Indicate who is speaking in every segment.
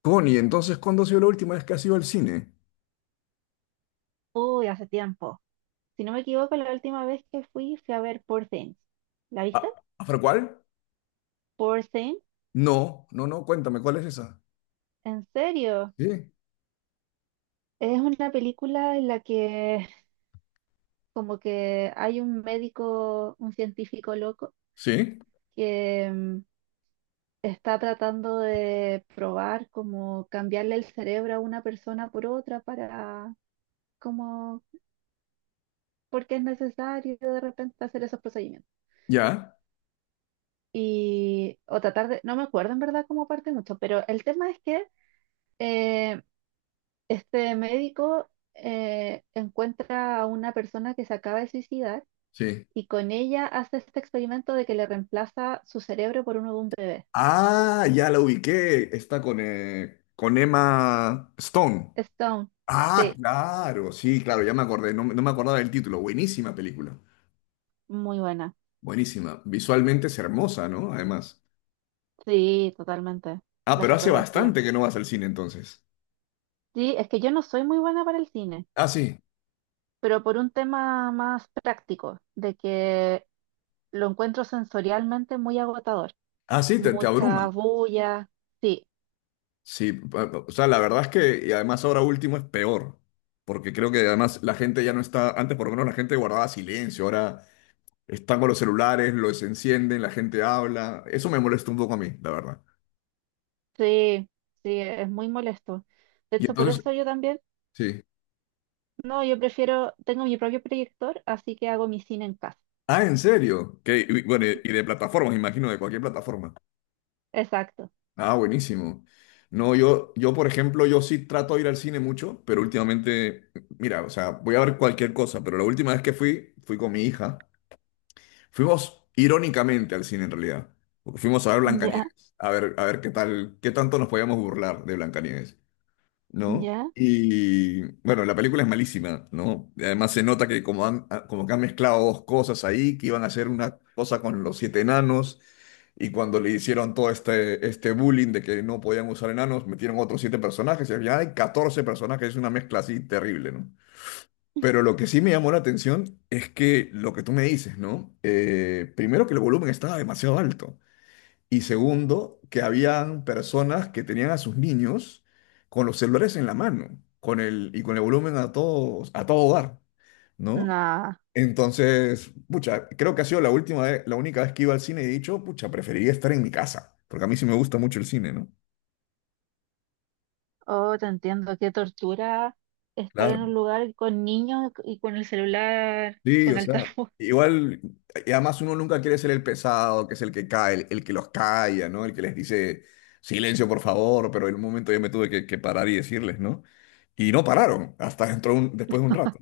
Speaker 1: Connie, entonces, ¿cuándo ha sido la última vez que has ido al cine?
Speaker 2: Uy, hace tiempo. Si no me equivoco, la última vez que fui, fui a ver Poor Things. ¿La
Speaker 1: ¿A,
Speaker 2: viste?
Speaker 1: ¿Afra cuál?
Speaker 2: Poor Things,
Speaker 1: No, no, no, cuéntame, ¿cuál es esa?
Speaker 2: ¿en serio?
Speaker 1: Sí,
Speaker 2: Es una película en la que como que hay un médico, un científico loco,
Speaker 1: sí,
Speaker 2: que está tratando de probar como cambiarle el cerebro a una persona por otra para como porque es necesario de repente hacer esos procedimientos.
Speaker 1: ya,
Speaker 2: Y o tratar de, no me acuerdo en verdad cómo parte mucho, pero el tema es que eh, este médico encuentra a una persona que se acaba de suicidar
Speaker 1: sí.
Speaker 2: y con ella hace este experimento de que le reemplaza su cerebro por uno de un bebé.
Speaker 1: Ah, ya la ubiqué, está con Emma Stone.
Speaker 2: Stone,
Speaker 1: Ah,
Speaker 2: sí,
Speaker 1: claro, sí, claro, ya me acordé, no me acordaba del título, buenísima película,
Speaker 2: muy buena.
Speaker 1: buenísima, visualmente es hermosa, ¿no? Además.
Speaker 2: Sí, totalmente.
Speaker 1: Ah,
Speaker 2: La
Speaker 1: pero hace
Speaker 2: fotografía.
Speaker 1: bastante que no vas al cine entonces.
Speaker 2: Sí, es que yo no soy muy buena para el cine,
Speaker 1: Ah, sí,
Speaker 2: pero por un tema más práctico, de que lo encuentro sensorialmente muy agotador.
Speaker 1: ah, sí, te
Speaker 2: Mucha
Speaker 1: abruma.
Speaker 2: bulla. Sí,
Speaker 1: Sí, o sea, la verdad es que, y además ahora último es peor, porque creo que además la gente ya no está, antes por lo menos la gente guardaba silencio, ahora están con los celulares, los encienden, la gente habla, eso me molesta un poco a mí, la verdad.
Speaker 2: sí, sí, es muy molesto. De
Speaker 1: Y
Speaker 2: hecho, por
Speaker 1: entonces,
Speaker 2: eso yo también...
Speaker 1: sí.
Speaker 2: No, yo prefiero, tengo mi propio proyector, así que hago mi cine en casa.
Speaker 1: Ah, ¿en serio? Que, y bueno, y de plataformas, imagino, de cualquier plataforma.
Speaker 2: Exacto.
Speaker 1: Ah, buenísimo. No, por ejemplo, yo sí trato de ir al cine mucho, pero últimamente, mira, o sea, voy a ver cualquier cosa, pero la última vez que fui, fui con mi hija. Fuimos irónicamente al cine en realidad, porque fuimos a ver
Speaker 2: Ya,
Speaker 1: Blancanieves, a ver qué tal, qué tanto nos podíamos burlar de Blancanieves, ¿no?
Speaker 2: ya.
Speaker 1: Y bueno, la película es malísima, ¿no? Y Además se nota que como han, ah, como que han mezclado dos cosas ahí, que iban a hacer una cosa con los siete enanos, y cuando le hicieron todo este bullying de que no podían usar enanos, metieron otros siete personajes, y al final hay 14 personajes, es una mezcla así terrible, ¿no? Pero lo que sí me llamó la atención es que lo que tú me dices, ¿no? Primero que el volumen estaba demasiado alto y segundo que habían personas que tenían a sus niños con los celulares en la mano, con el volumen a todos a todo dar, ¿no?
Speaker 2: Nah.
Speaker 1: Entonces, pucha, creo que ha sido la única vez que iba al cine y he dicho, pucha, preferiría estar en mi casa, porque a mí sí me gusta mucho el cine, ¿no?
Speaker 2: Oh, te entiendo, qué tortura estar
Speaker 1: Claro.
Speaker 2: en un lugar con niños y con el celular
Speaker 1: Sí,
Speaker 2: con
Speaker 1: o sea,
Speaker 2: altavoz.
Speaker 1: igual, y además uno nunca quiere ser el pesado, que es el que cae, el que los calla, ¿no? El que les dice, silencio, por favor, pero en un momento yo me tuve que parar y decirles, ¿no? Y no pararon, hasta después de un rato.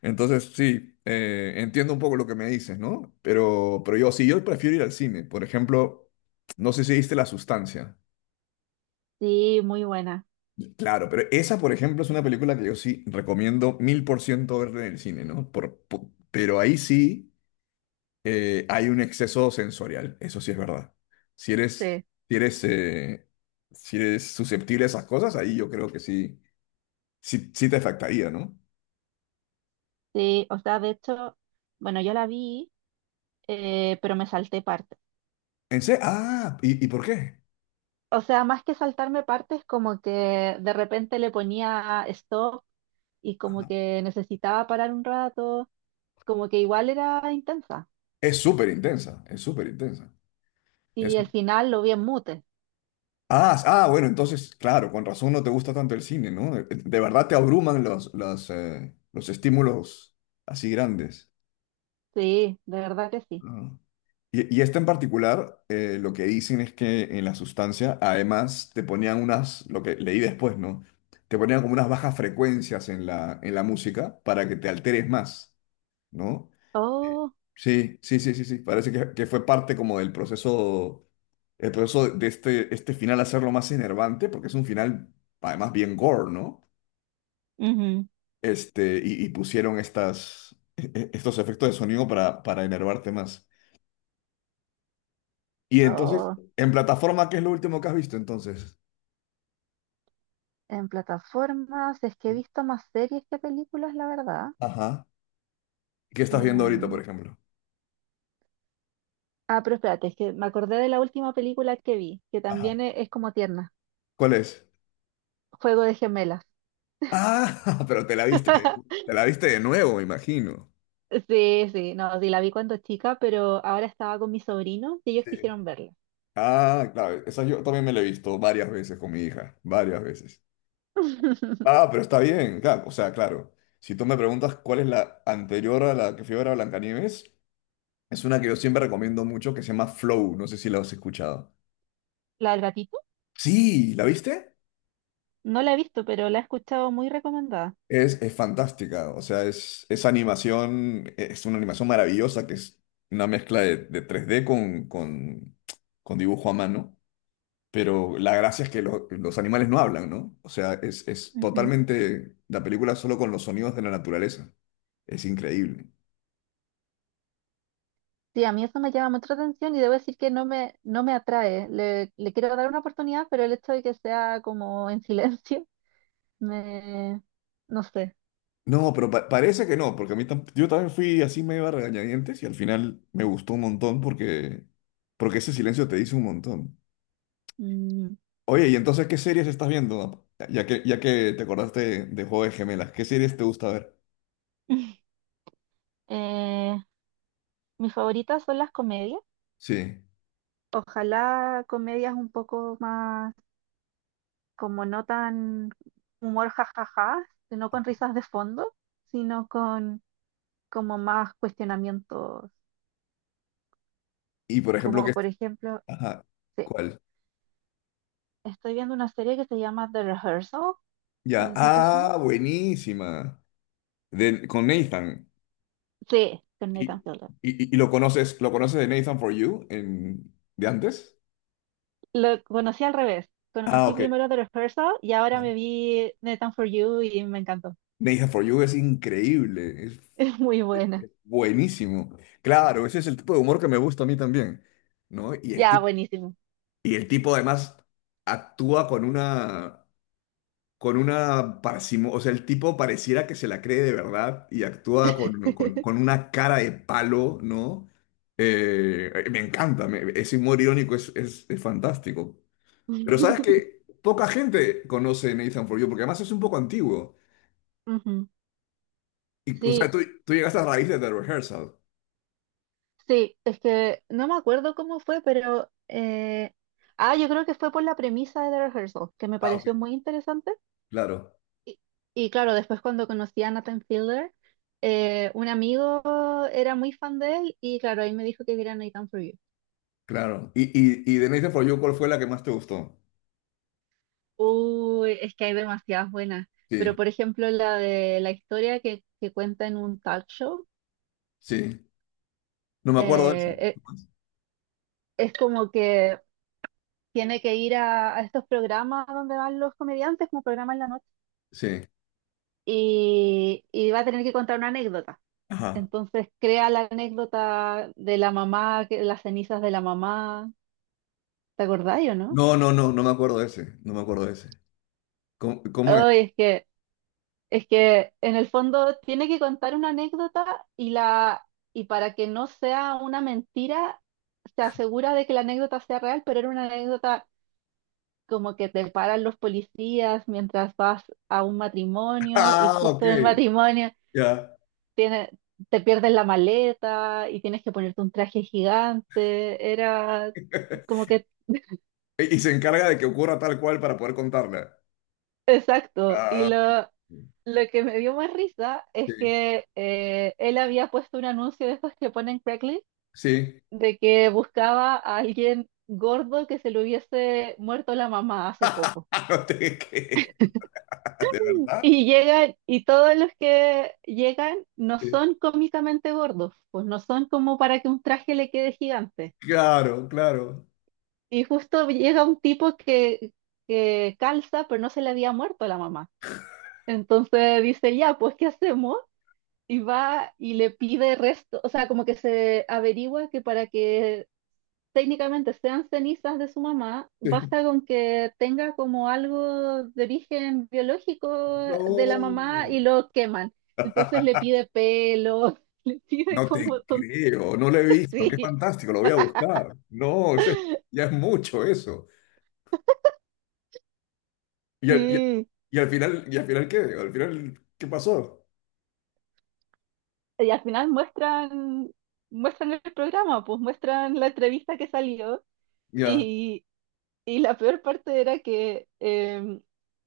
Speaker 1: Entonces, sí, entiendo un poco lo que me dices, ¿no? Pero yo sí, yo prefiero ir al cine. Por ejemplo, no sé si viste La Sustancia.
Speaker 2: Sí, muy buena.
Speaker 1: Claro, pero esa, por ejemplo, es una película que yo sí recomiendo mil por ciento verla en el cine, ¿no? Pero ahí sí. Hay un exceso sensorial, eso sí es verdad. Si eres,
Speaker 2: Sí,
Speaker 1: si eres, eh, si eres susceptible a esas cosas, ahí yo creo que sí, sí, sí te afectaría, ¿no?
Speaker 2: sí. O sea, de hecho, bueno, yo la vi, pero me salté partes.
Speaker 1: Ah, y por qué?
Speaker 2: O sea, más que saltarme partes, como que de repente le ponía stop y como
Speaker 1: Ajá.
Speaker 2: que necesitaba parar un rato, como que igual era intensa.
Speaker 1: Es súper intensa, es súper intensa. Es-
Speaker 2: Y el final lo vi en mute.
Speaker 1: ah, ah, bueno, entonces, claro, con razón no te gusta tanto el cine, ¿no? De verdad te abruman los estímulos así grandes.
Speaker 2: Sí, de verdad que sí.
Speaker 1: Ah. Y esta en particular, lo que dicen es que en la sustancia, además, te ponían unas, lo que leí después, ¿no? Te ponían como unas bajas frecuencias en la música para que te alteres más, ¿no? Eh,
Speaker 2: Oh.
Speaker 1: Sí, sí, sí, sí, sí. Parece que fue parte como del proceso, el proceso de este final hacerlo más enervante, porque es un final, además, bien gore, ¿no?
Speaker 2: Ujú.
Speaker 1: Este, y pusieron estas, estos efectos de sonido para enervarte más. Y entonces,
Speaker 2: Oh.
Speaker 1: en plataforma, ¿qué es lo último que has visto entonces?
Speaker 2: En plataformas, es que he visto más series que películas, la verdad.
Speaker 1: Ajá, ¿qué estás viendo ahorita, por
Speaker 2: Em,
Speaker 1: ejemplo?
Speaker 2: ah, pero espérate, es que me acordé de la última película que vi, que
Speaker 1: Ajá.
Speaker 2: también es, como tierna.
Speaker 1: ¿Cuál es?
Speaker 2: Juego de gemelas.
Speaker 1: Ah, pero te la viste de, te la viste de nuevo, me imagino.
Speaker 2: Sí, sí, no, sí, la vi cuando chica, pero ahora estaba con mis sobrinos y ellos
Speaker 1: Sí.
Speaker 2: quisieron verla.
Speaker 1: Ah, claro, esa yo también me la he visto varias veces con mi hija, varias veces. Ah, pero está bien, claro, o sea, claro. Si tú me preguntas cuál es la anterior a la que fui a ver a Blancanieves, es una que yo siempre recomiendo mucho que se llama Flow, no sé si la has escuchado.
Speaker 2: ¿La del gatito?
Speaker 1: Sí, ¿la viste?
Speaker 2: No la he visto, pero la he escuchado muy recomendada.
Speaker 1: Es fantástica, o sea, es animación, e, es una animación maravillosa que es una mezcla de tres d con dibujo a mano, pero la gracia es que los animales no hablan, ¿no? O sea, es totalmente la película solo con los sonidos de la naturaleza. Es increíble.
Speaker 2: Sí, a mí eso me llama mucha atención y debo decir que no me atrae. Le quiero dar una oportunidad, pero el hecho de que sea como en silencio, me, no sé.
Speaker 1: No, pero parece que no, porque a mí yo también fui así medio a regañadientes y al final me gustó un montón porque, porque ese silencio te dice un montón.
Speaker 2: Mm.
Speaker 1: Oye, ¿y entonces qué series estás viendo? Ya que te acordaste de Juego de Gemelas, ¿qué series te gusta ver?
Speaker 2: Eh, mis favoritas son las comedias.
Speaker 1: Sí.
Speaker 2: Ojalá comedias un poco más, como no tan humor jajaja, sino con risas de fondo, sino con como más cuestionamientos.
Speaker 1: Y por ejemplo,
Speaker 2: Como
Speaker 1: ¿qué?
Speaker 2: por ejemplo,
Speaker 1: Ajá,
Speaker 2: sí,
Speaker 1: ¿cuál?
Speaker 2: estoy viendo una serie que se llama The Rehearsal. No
Speaker 1: Ya.
Speaker 2: sé si te suena.
Speaker 1: Ah, buenísima. De, con Nathan.
Speaker 2: Sí, con
Speaker 1: ¿Y,
Speaker 2: Nathan Fielder.
Speaker 1: y, y lo conoces de Nathan For You en, de antes?
Speaker 2: Lo conocí al revés.
Speaker 1: Ah,
Speaker 2: Conocí
Speaker 1: ok.
Speaker 2: primero The Rehearsal y ahora
Speaker 1: Ah.
Speaker 2: me vi Nathan For You y me encantó.
Speaker 1: Nathan For You es increíble, es
Speaker 2: Es muy buena.
Speaker 1: buenísimo. Claro, ese es el tipo de humor que me gusta a mí también, ¿no?
Speaker 2: Ya, buenísimo.
Speaker 1: Y el tipo además actúa con una parsimonia, o sea, el tipo pareciera que se la cree de verdad y actúa con, con una cara de palo, ¿no? Me encanta, ese humor irónico es, es fantástico. Pero sabes que poca gente conoce Nathan For You, porque además es un poco antiguo.
Speaker 2: Ujú.
Speaker 1: Y, o sea,
Speaker 2: Sí,
Speaker 1: tú llegaste a raíz de The Rehearsal.
Speaker 2: sí, es que no me acuerdo cómo fue, pero... ah, yo creo que fue por la premisa de The Rehearsal, que me
Speaker 1: Ah, ok.
Speaker 2: pareció muy interesante.
Speaker 1: Claro,
Speaker 2: Y, y claro, después cuando conocí a Nathan Fielder, un amigo era muy fan de él y claro, ahí me dijo que viera Nathan For You.
Speaker 1: claro. Y de Nathan For You, ¿cuál fue la que más te gustó?
Speaker 2: Uy, es que hay demasiadas buenas.
Speaker 1: Sí,
Speaker 2: Pero por ejemplo, la de la historia que cuenta en un talk show,
Speaker 1: sí. No me acuerdo de ese.
Speaker 2: eh, e- es como que tiene que ir a estos programas donde van los comediantes, como programas en la noche,
Speaker 1: Sí.
Speaker 2: y va a tener que contar una anécdota.
Speaker 1: Ajá.
Speaker 2: Entonces crea la anécdota de la mamá, que, las cenizas de la mamá. ¿Te acordáis o no?
Speaker 1: No, no, no, no me acuerdo de ese. No me acuerdo de ese. ¿Cómo, cómo es?
Speaker 2: Uy, es que es que en el fondo tiene que contar una anécdota y la para que no sea una mentira, se asegura de que la anécdota sea real, pero era una anécdota como que te paran los policías mientras vas a un matrimonio y
Speaker 1: Ah, ok,
Speaker 2: justo en el matrimonio
Speaker 1: ya.
Speaker 2: tiene, te pierden la maleta y tienes que ponerte un traje gigante. Era como que
Speaker 1: Y y se encarga de que ocurra tal cual para poder contarla.
Speaker 2: exacto.
Speaker 1: Ah, ok,
Speaker 2: Lo que me dio más risa
Speaker 1: sí,
Speaker 2: es que él había puesto un anuncio de estos que ponen Craigslist
Speaker 1: sí.
Speaker 2: de que buscaba a alguien gordo que se le hubiese muerto la mamá hace poco.
Speaker 1: No te creas, ¿de verdad?
Speaker 2: Y llegan, y todos los que llegan no
Speaker 1: Sí.
Speaker 2: son cómicamente gordos, pues no son como para que un traje le quede gigante.
Speaker 1: Claro, claro.
Speaker 2: Y justo llega un tipo que calza, pero no se le había muerto la mamá. Entonces dice, ya, pues ¿qué hacemos? Y va y le pide resto, o sea, como que se averigua que para que técnicamente sean cenizas de su mamá,
Speaker 1: Sí.
Speaker 2: basta con que tenga como algo de origen biológico de la
Speaker 1: No.
Speaker 2: mamá y lo queman. Entonces le pide pelo, le pide
Speaker 1: No te
Speaker 2: como tonto.
Speaker 1: creo, no lo he visto. Qué
Speaker 2: Sí,
Speaker 1: fantástico, lo voy a buscar. No, eso es- ya es mucho eso. Y al, y-
Speaker 2: sí.
Speaker 1: ¿Y al final qué? ¿Al final qué pasó?
Speaker 2: Y al final muestran, muestran el programa, pues muestran la entrevista que salió
Speaker 1: Ya,
Speaker 2: y, y la peor parte era que,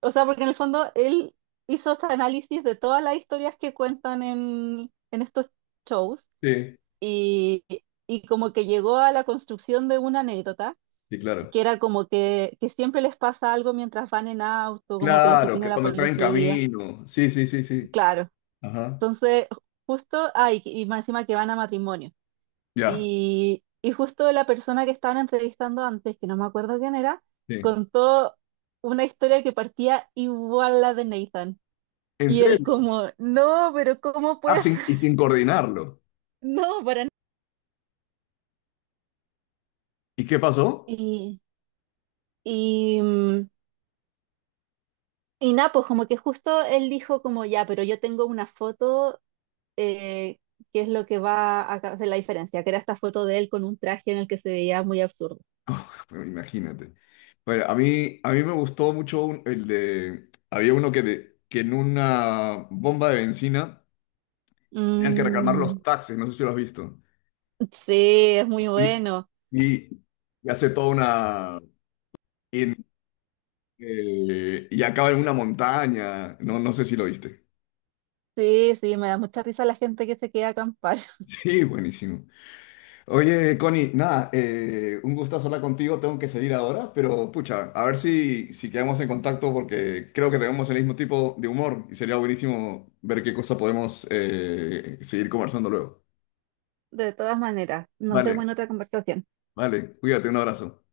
Speaker 2: o sea, porque en el fondo él hizo este análisis de todas las historias que cuentan en estos shows
Speaker 1: sí,
Speaker 2: y, y como que llegó a la construcción de una anécdota,
Speaker 1: sí, claro.
Speaker 2: que era como que siempre les pasa algo mientras van en auto, como que los
Speaker 1: Claro,
Speaker 2: detiene
Speaker 1: que
Speaker 2: la
Speaker 1: cuando está en
Speaker 2: policía,
Speaker 1: camino. Sí, sí, sí, sí.
Speaker 2: claro.
Speaker 1: Ajá.
Speaker 2: Entonces, justo, ay, y más encima que van a matrimonio.
Speaker 1: Ya.
Speaker 2: Y justo la persona que estaban entrevistando antes, que no me acuerdo quién era,
Speaker 1: Sí.
Speaker 2: contó una historia que partía igual a la de Nathan.
Speaker 1: ¿En
Speaker 2: Y él
Speaker 1: serio?
Speaker 2: como, no, pero ¿cómo
Speaker 1: Ah,
Speaker 2: puedes?
Speaker 1: sin, y sin coordinarlo.
Speaker 2: No, para nada.
Speaker 1: ¿Y qué pasó?
Speaker 2: Y, y, mm, Y nada, pues como que justo él dijo como ya, pero yo tengo una foto eh, que es lo que va a hacer la diferencia, que era esta foto de él con un traje en el que se veía muy absurdo.
Speaker 1: Bueno, imagínate. Bueno, a mí me gustó mucho el de... Había uno que, que en una bomba de benzina tenían que reclamar
Speaker 2: Mm,
Speaker 1: los taxis, no sé si lo has visto.
Speaker 2: sí, es muy
Speaker 1: Y,
Speaker 2: bueno.
Speaker 1: y, y hace toda una... Y, y acaba en una montaña. No, no sé si lo viste.
Speaker 2: Sí, sí, me da mucha risa la gente que se queda a acampar.
Speaker 1: Sí, buenísimo. Oye, Connie, nada, un gustazo hablar contigo, tengo que seguir ahora, pero pucha, a ver si, si quedamos en contacto porque creo que tenemos el mismo tipo de humor y sería buenísimo ver qué cosa podemos seguir conversando luego.
Speaker 2: De todas maneras, nos vemos
Speaker 1: Vale,
Speaker 2: en otra conversación.
Speaker 1: vale, cuídate, un abrazo.